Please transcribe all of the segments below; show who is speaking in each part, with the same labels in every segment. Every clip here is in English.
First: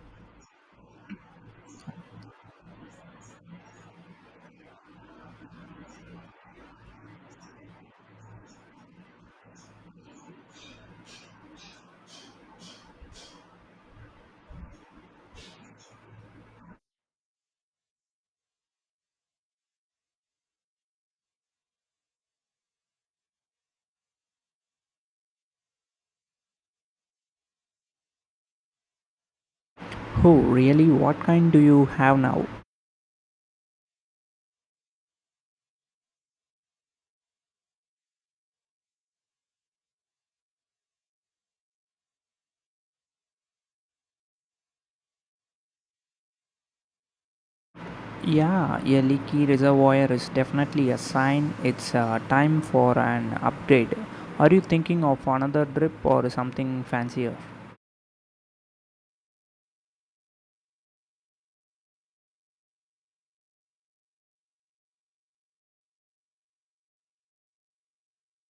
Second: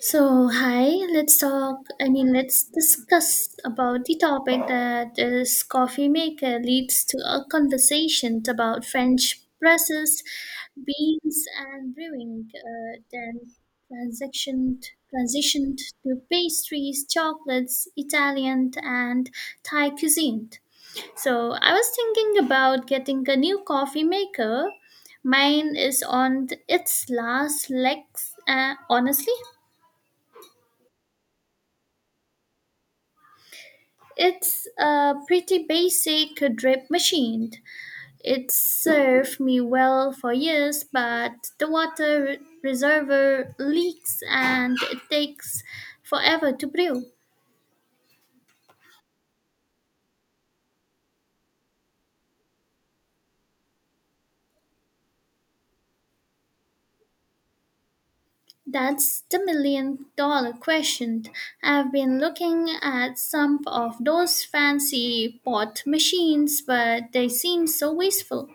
Speaker 1: So, hi, let's talk, I mean, let's discuss about the topic that is coffee maker leads to a conversation about French presses, beans, and brewing, then transitioned, transitioned to pastries, chocolates, Italian, and Thai cuisine. So, I was thinking about getting a new coffee maker. Mine is on its last legs, honestly.
Speaker 2: Oh, really? What kind do you have now?
Speaker 1: It's a pretty basic drip machine. It served me well for years, but the reservoir leaks and it takes forever to brew.
Speaker 2: Yeah, a leaky reservoir is definitely a sign it's time for an upgrade. Are you thinking of another drip or something fancier?
Speaker 1: That's the million dollar question. I've been looking at some of those fancy pot machines, but they seem so wasteful.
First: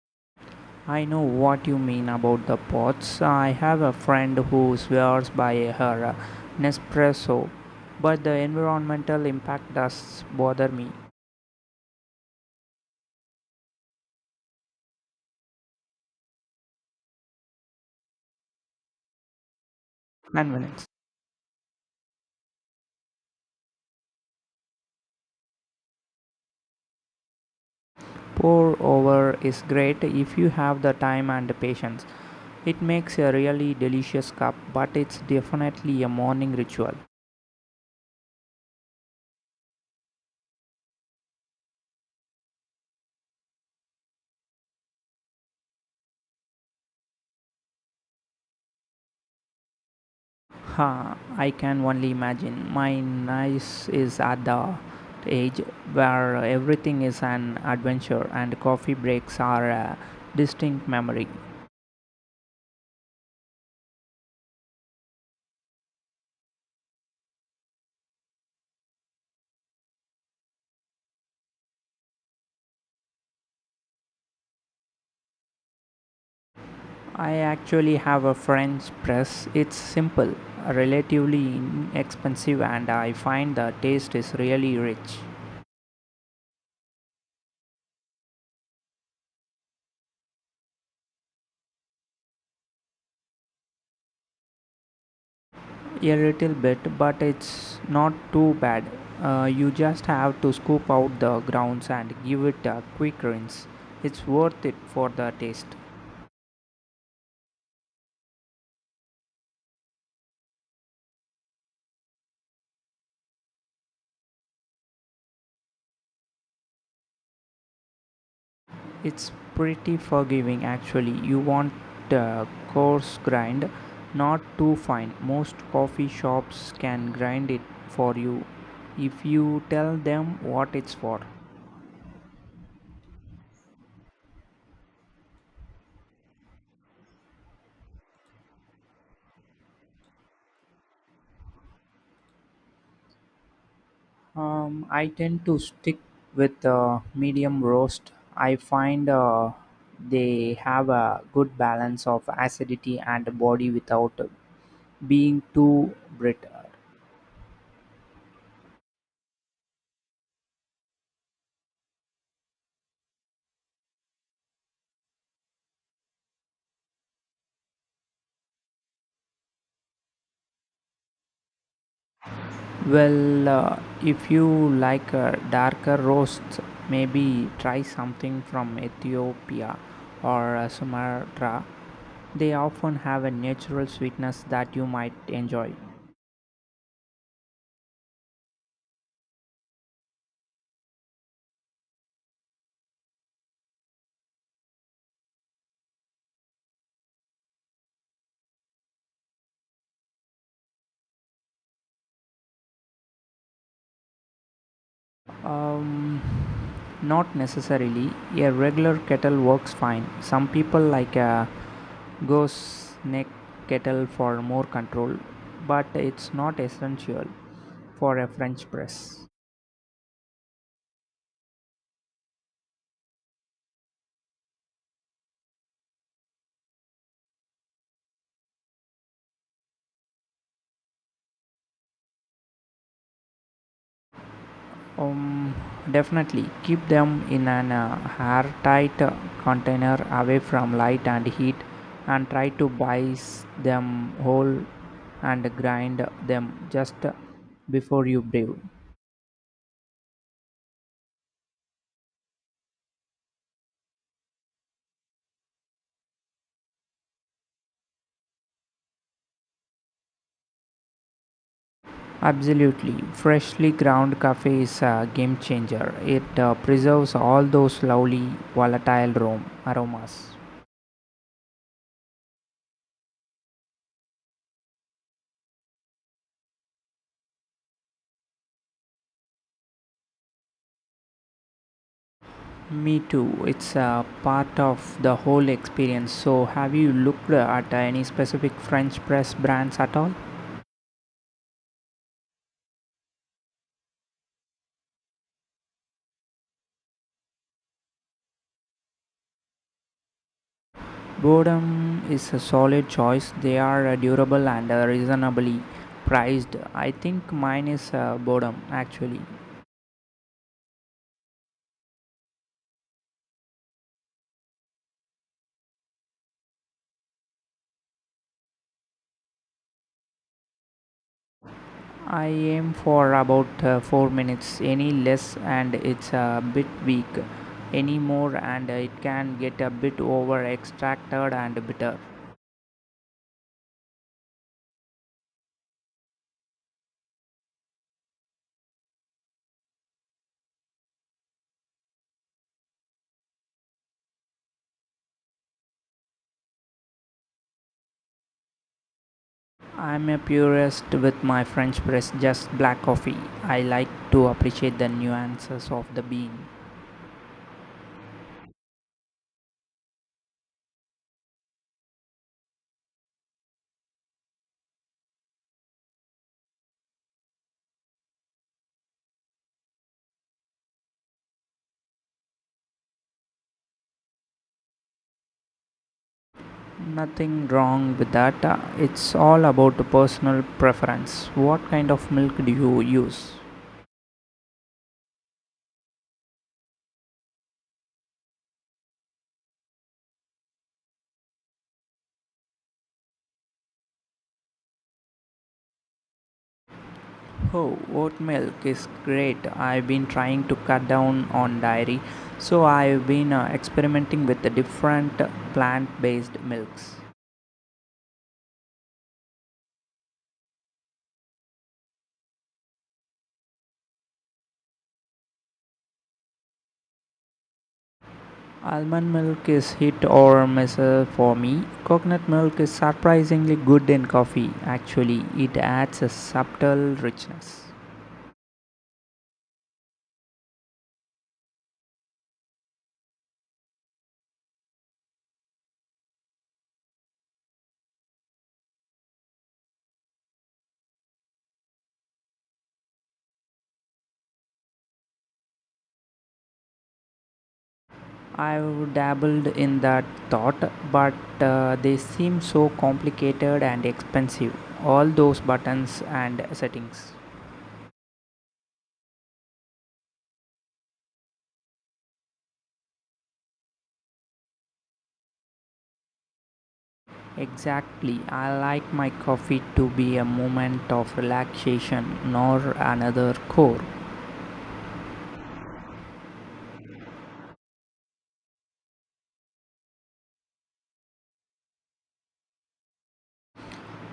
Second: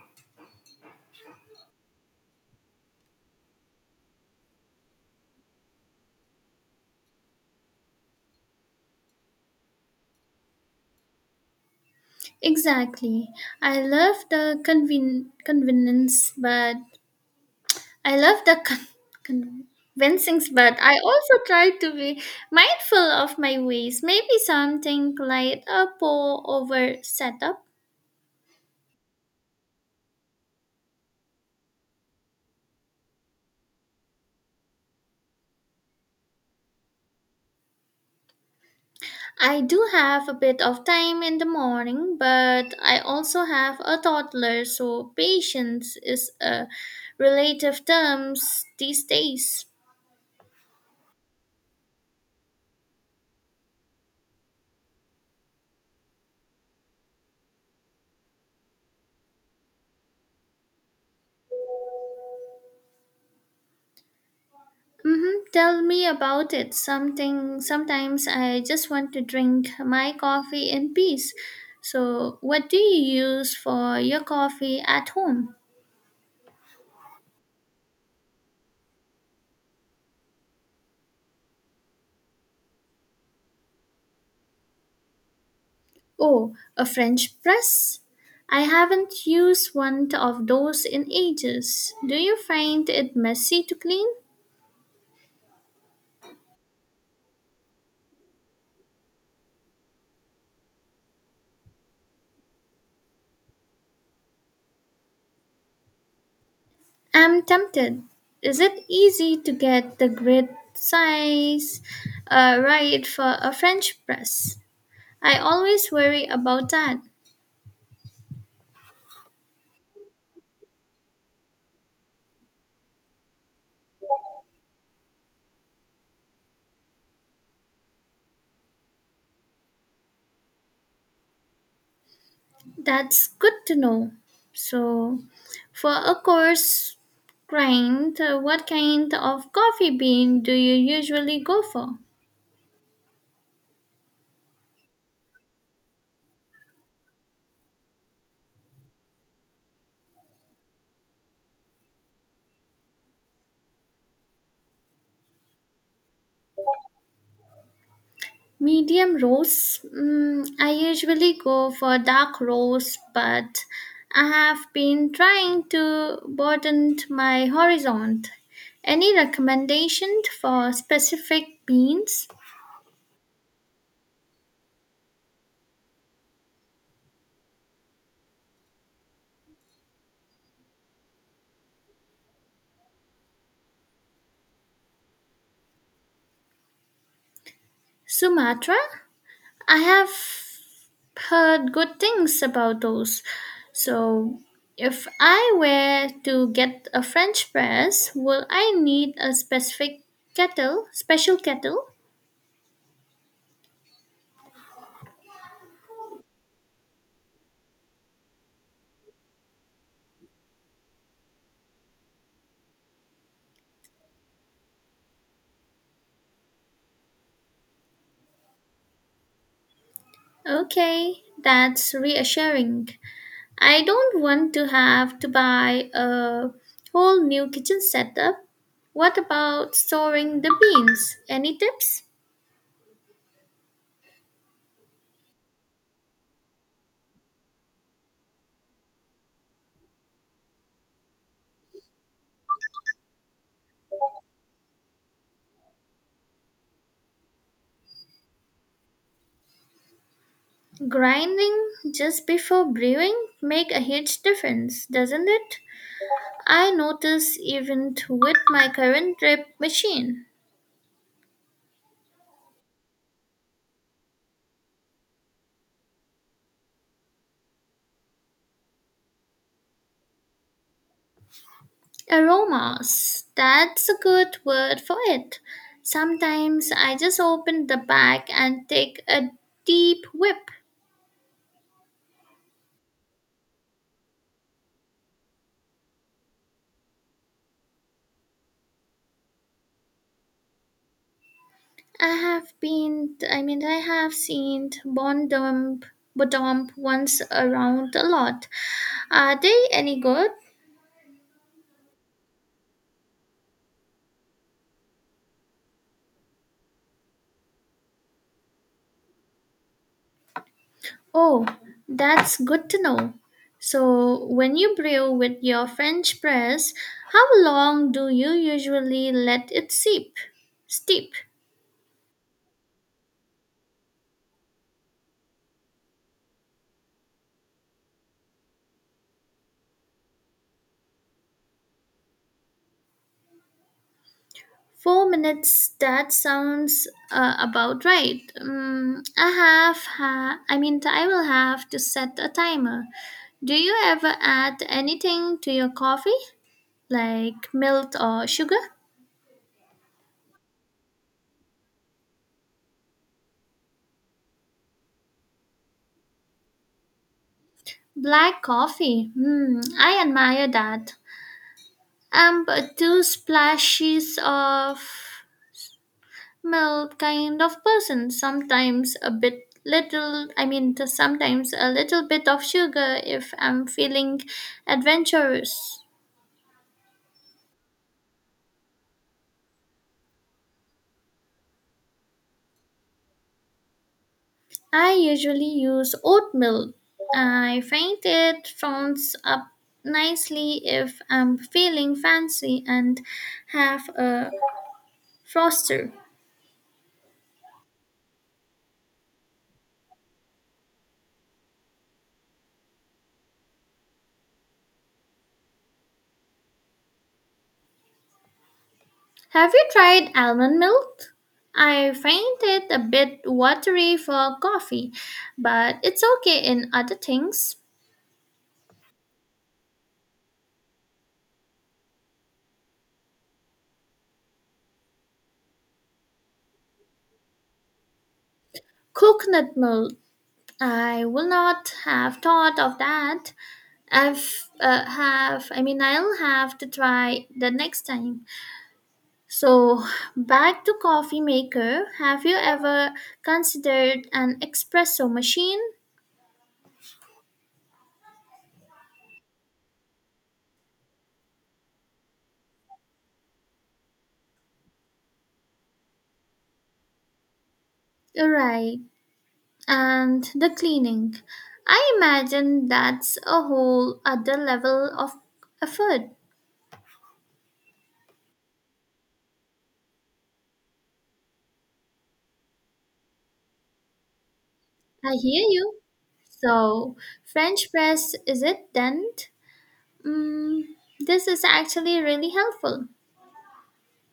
Speaker 2: I know what you mean about the pots. I have a friend who swears by her Nespresso, but the environmental impact does bother me.
Speaker 1: Exactly. I love the convenience, but I love the convincing, but
Speaker 2: Convenience.
Speaker 1: I also try to be mindful of my ways. Maybe something like a pour over setup.
Speaker 2: Pour over is great if you have the time and the patience. It makes a really delicious cup, but it's definitely a morning ritual.
Speaker 1: I do have a bit of time in the morning, but I also have a toddler, so patience is a relative term these days.
Speaker 2: Ha, I can only imagine. My niece is at the age where everything is an adventure and coffee breaks are a distinct memory.
Speaker 1: Mm-hmm. Tell me about it. Something sometimes I just want to drink my coffee in peace. So, what do you use for your coffee at home?
Speaker 2: I actually have a French press. It's simple, relatively inexpensive, and I find the taste is really rich.
Speaker 1: Oh, a French press? I haven't used one of those in ages. Do you find it messy to clean?
Speaker 2: A little bit, but it's not too bad. You just have to scoop out the grounds and give it a quick rinse. It's worth it for the taste.
Speaker 1: I'm tempted. Is it easy to get the grid size right for a French press? I always worry about that.
Speaker 2: It's pretty forgiving actually. You want a coarse grind, not too fine. Most coffee shops can grind it for you if you tell them what it's for.
Speaker 1: That's good to know. So, for a course grind, what kind of coffee bean do you usually go for?
Speaker 2: I tend to stick with medium roast. I find they have a good balance of acidity and body without being too bitter.
Speaker 1: Medium roast. I usually go for dark roast, but I have been trying to broaden my horizon. Any recommendation for specific beans?
Speaker 2: Well, if you like darker roasts, maybe try something from Ethiopia or Sumatra. They often have a natural sweetness that you might enjoy.
Speaker 1: Sumatra? I have heard good things about those. So, if I were to get a French press, will I need a specific kettle, special kettle?
Speaker 2: Um, Not necessarily. A regular kettle works fine. Some people like a ghost neck kettle for more control, but it's not essential for a French press.
Speaker 1: Okay, that's reassuring. I don't want to have to buy a whole new kitchen setup. What about storing the beans? Any tips?
Speaker 2: Um, Definitely keep them in an airtight container away from light and heat and try to buy them whole and grind them just before you brew.
Speaker 1: Grinding just before brewing make a huge difference, doesn't it? I notice even with my current drip machine.
Speaker 2: Absolutely. Freshly ground cafe is a game changer. It preserves all those lovely volatile aromas.
Speaker 1: Aromas, that's a good word for it. Sometimes I just open the bag and take a deep whip.
Speaker 2: Me too. It's a part of the whole experience. So, have you looked at any specific French press brands at all?
Speaker 1: I have been, I mean, I have seen Bondump, Bodomp once around a lot. Are they any good?
Speaker 2: Boredom is a solid choice. They are durable and reasonably priced. I think mine is Boredom actually.
Speaker 1: Oh, that's good to know. So, when you brew with your French press, how long do you usually let it steep? Steep.
Speaker 2: I aim for about 4 minutes, any less, and it's a bit weak. Any more, and it can get a bit over extracted and bitter.
Speaker 1: 4 minutes. That sounds about right. I have. I mean, I will have to set a timer. Do you ever add anything to your coffee, like milk or sugar?
Speaker 2: I'm a purist with my French press, just black coffee. I like to appreciate the nuances of the bean.
Speaker 1: Black coffee. Hmm, I admire that. I'm a two splashes of milk kind of person. Sometimes a bit little, I mean, sometimes a little bit of sugar if I'm feeling adventurous.
Speaker 2: Nothing wrong with that. It's all about personal preference. What kind of milk do you use?
Speaker 1: I usually use oat milk. I find it founds up nicely if I'm feeling fancy and have a froster.
Speaker 2: Oh, oat milk is great. I've been trying to cut down on dairy, so I've been experimenting with the different plant-based milks.
Speaker 1: Have you tried almond milk? I find it a bit watery for coffee, but it's okay in other things.
Speaker 2: Almond milk is hit or miss for me. Coconut milk is surprisingly good in coffee. Actually, it adds a subtle richness.
Speaker 1: Coconut milk. I will not have thought of that. I've have I mean I'll have to try the next time. So back to coffee maker. Have you ever considered an espresso machine?
Speaker 2: I've dabbled in that thought, but they seem so complicated and expensive. All those buttons and settings.
Speaker 1: Right. And the cleaning. I imagine that's a whole other level of effort.
Speaker 2: Exactly. I like my coffee to be a moment of relaxation, nor another chore.
Speaker 1: I hear you. So, French press, is it then? Mm, this is actually really helpful.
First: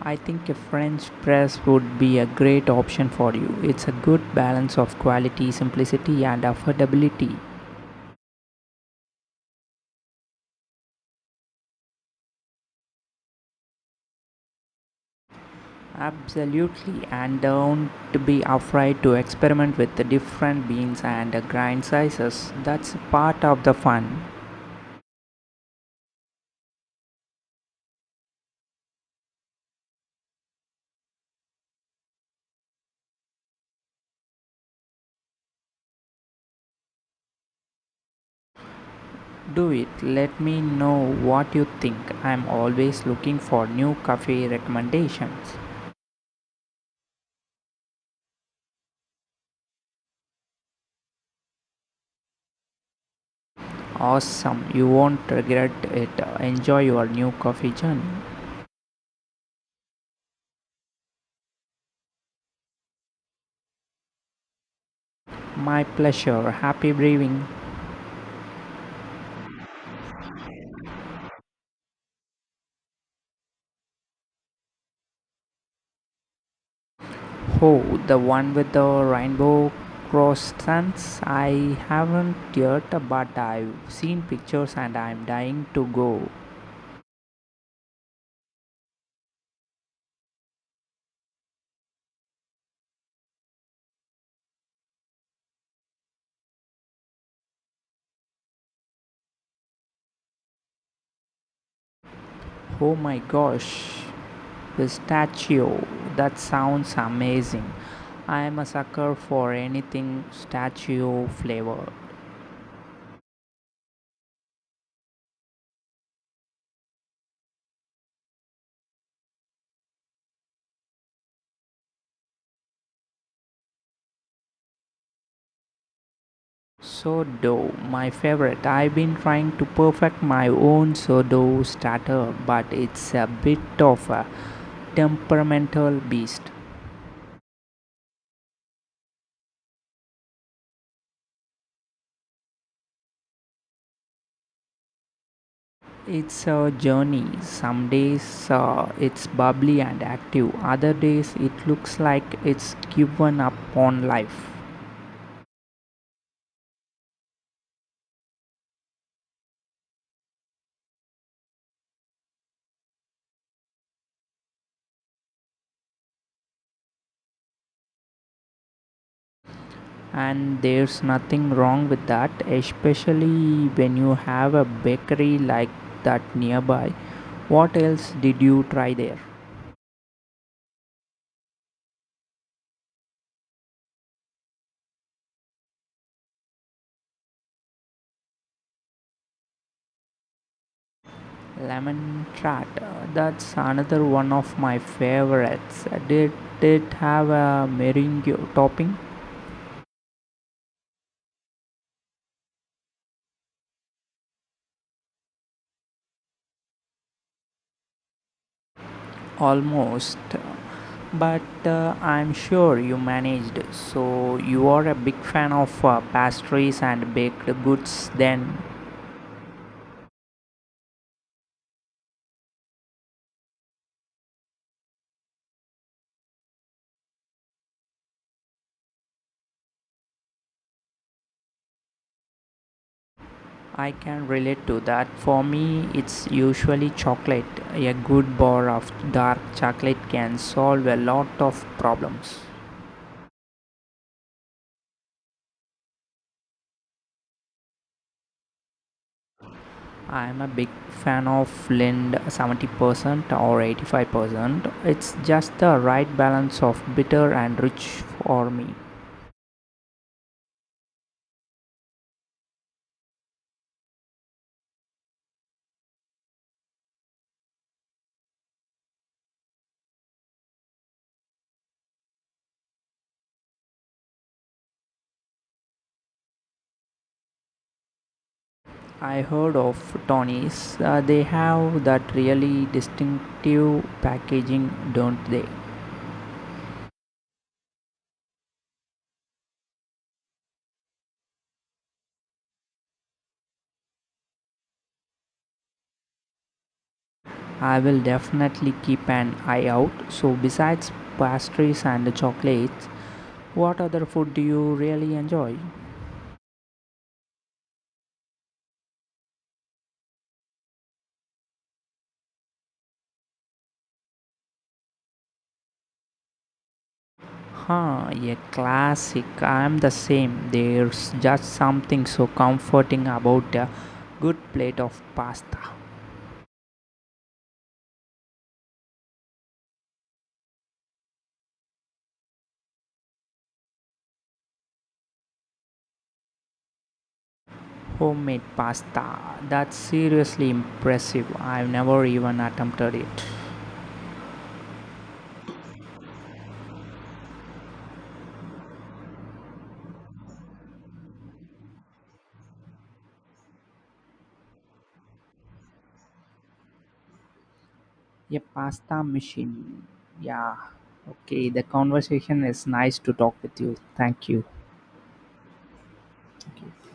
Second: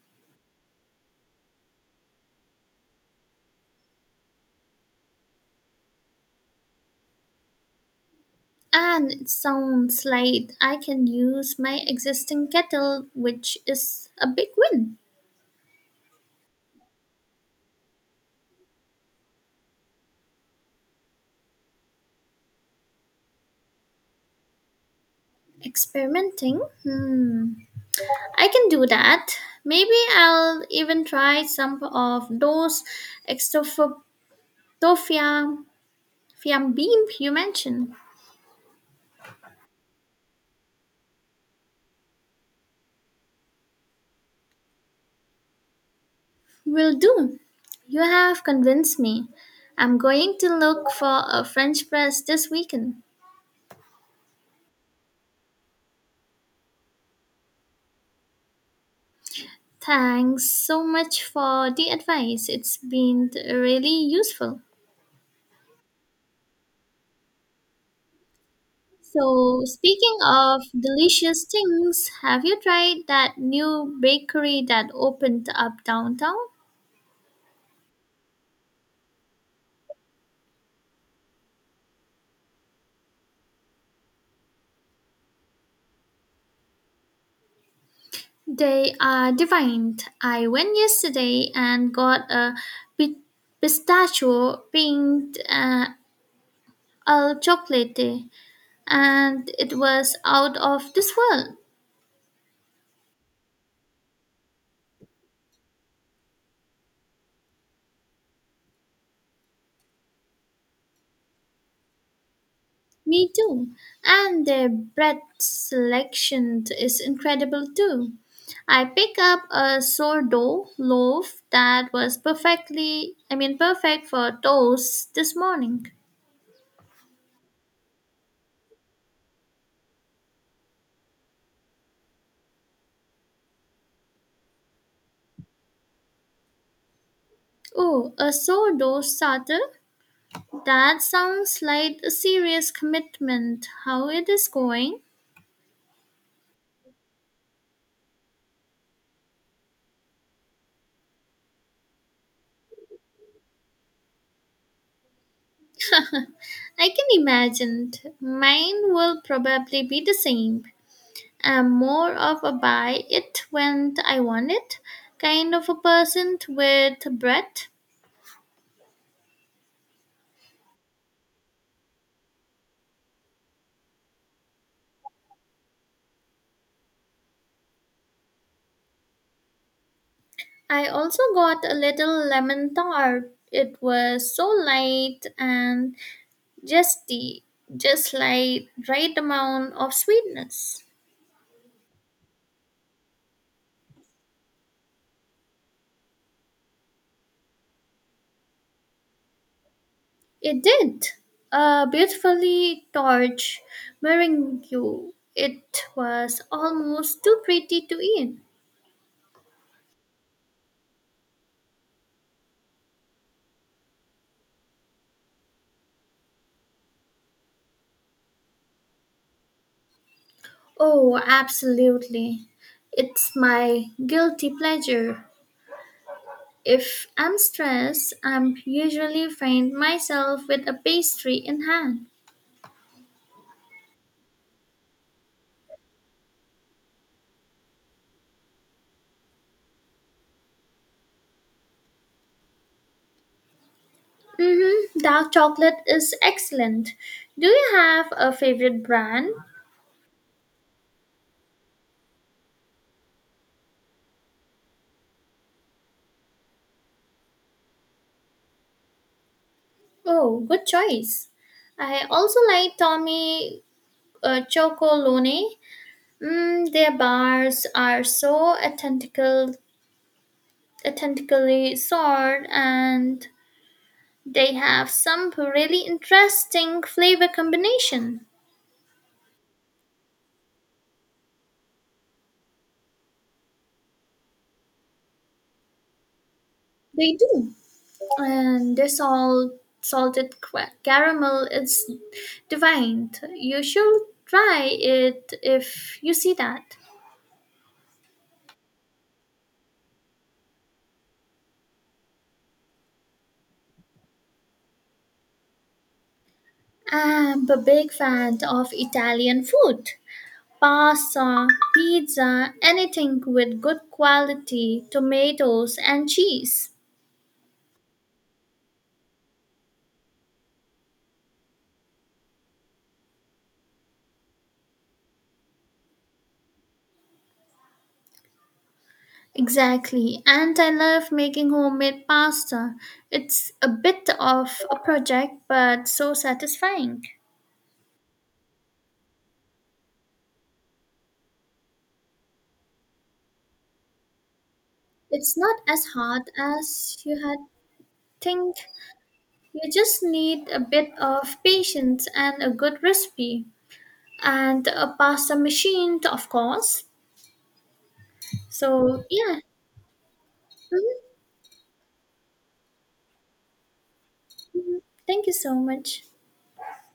Speaker 2: I think a French press would be a great option for you. It's a good balance of quality, simplicity, and affordability.
Speaker 1: And it sounds like I can use my existing kettle, which is a big win.
Speaker 2: Absolutely, and don't be afraid to experiment with the different beans and grind sizes. That's part of the fun.
Speaker 1: Experimenting? Hmm. I can do that. Maybe I'll even try some of those extofia. Yeah, beam you mentioned
Speaker 2: Do it. Let me know what you think. I'm always looking for new coffee recommendations.
Speaker 1: will do. You have convinced me. I'm going to look for a French press this weekend.
Speaker 2: Awesome. You won't regret it. Enjoy your new coffee journey.
Speaker 1: Thanks so much for the advice. It's been really useful.
Speaker 2: My pleasure. Happy brewing.
Speaker 1: So, speaking of delicious things, have you tried that new bakery that opened up downtown?
Speaker 2: Oh, the one with the rainbow croissants? I haven't yet, but I've seen pictures and I'm dying to go.
Speaker 1: They are divine. I went yesterday and got a pi- pistachio pink. A chocolate day, and it was out of this world.
Speaker 2: Oh my gosh. Pistachio. That sounds amazing. I am a sucker for anything statue flavor.
Speaker 1: Me too. And their bread selection is incredible too. I picked up a sourdough loaf that was perfectly, I mean, perfect for toast this morning.
Speaker 2: Sourdough, my favorite. I've been trying to perfect my own sourdough starter, but it's a bit of a temperamental beast.
Speaker 1: Oh, a sourdough starter? That sounds like a serious commitment. How it is going?
Speaker 2: It's a journey. Some days it's bubbly and active, other days it looks like it's given up on life.
Speaker 1: I can imagine. Mine will probably be the same. I'm more of a buy it when I want it kind of a person with bread.
Speaker 2: And there's nothing wrong with that, especially when you have a bakery like that nearby. What else did you try there?
Speaker 1: I also got a little lemon tart. It was so light and zesty, just like right amount of sweetness.
Speaker 2: Lemon tart. That's another one of my favorites. Did it have a meringue topping?
Speaker 1: It did. A beautifully torch meringue. It was almost too pretty to eat.
Speaker 2: Almost. But I'm sure you managed. So you are a big fan of pastries and baked goods then.
Speaker 1: Oh, absolutely. It's my guilty pleasure. If I'm stressed, I'm usually find myself with a pastry in hand.
Speaker 2: I can relate to that. For me, it's usually chocolate. A good bar of dark chocolate can solve a lot of problems.
Speaker 1: Mm-hmm. Dark chocolate is excellent. Do you have a favorite brand?
Speaker 2: I'm a big fan of lend 70% or 85%. It's just the right balance of bitter and rich for me.
Speaker 1: Oh, good choice. I also like Tommy Chocolone. Their bars are so authentically sourced, and they have some really interesting flavor combination.
Speaker 2: I heard of Tony's. They have that really distinctive packaging, don't they?
Speaker 1: They do. And the caramel is divine. You should try it if you see that.
Speaker 2: I will definitely keep an eye out. So, besides pastries and chocolates, what other food do you really enjoy?
Speaker 1: I'm a big fan of Italian food. Pasta, pizza, anything with good quality tomatoes and cheese.
Speaker 2: Huh, a classic. I am the same. There's just something so comforting about a good plate of pasta.
Speaker 1: Exactly, and I love making homemade pasta. It's a bit of a project, but so satisfying.
Speaker 2: Homemade pasta. That's seriously impressive. I've never even attempted it.
Speaker 1: It's not as hard as you had think. You just need a bit of patience and a good recipe, and a pasta machine, of course.
Speaker 2: A pasta
Speaker 1: So, yeah.
Speaker 2: machine. Yeah.
Speaker 1: Mhm.
Speaker 2: Okay, the conversation is nice to talk with you. Thank you.
Speaker 1: Thank you so much.
Speaker 2: Thank you.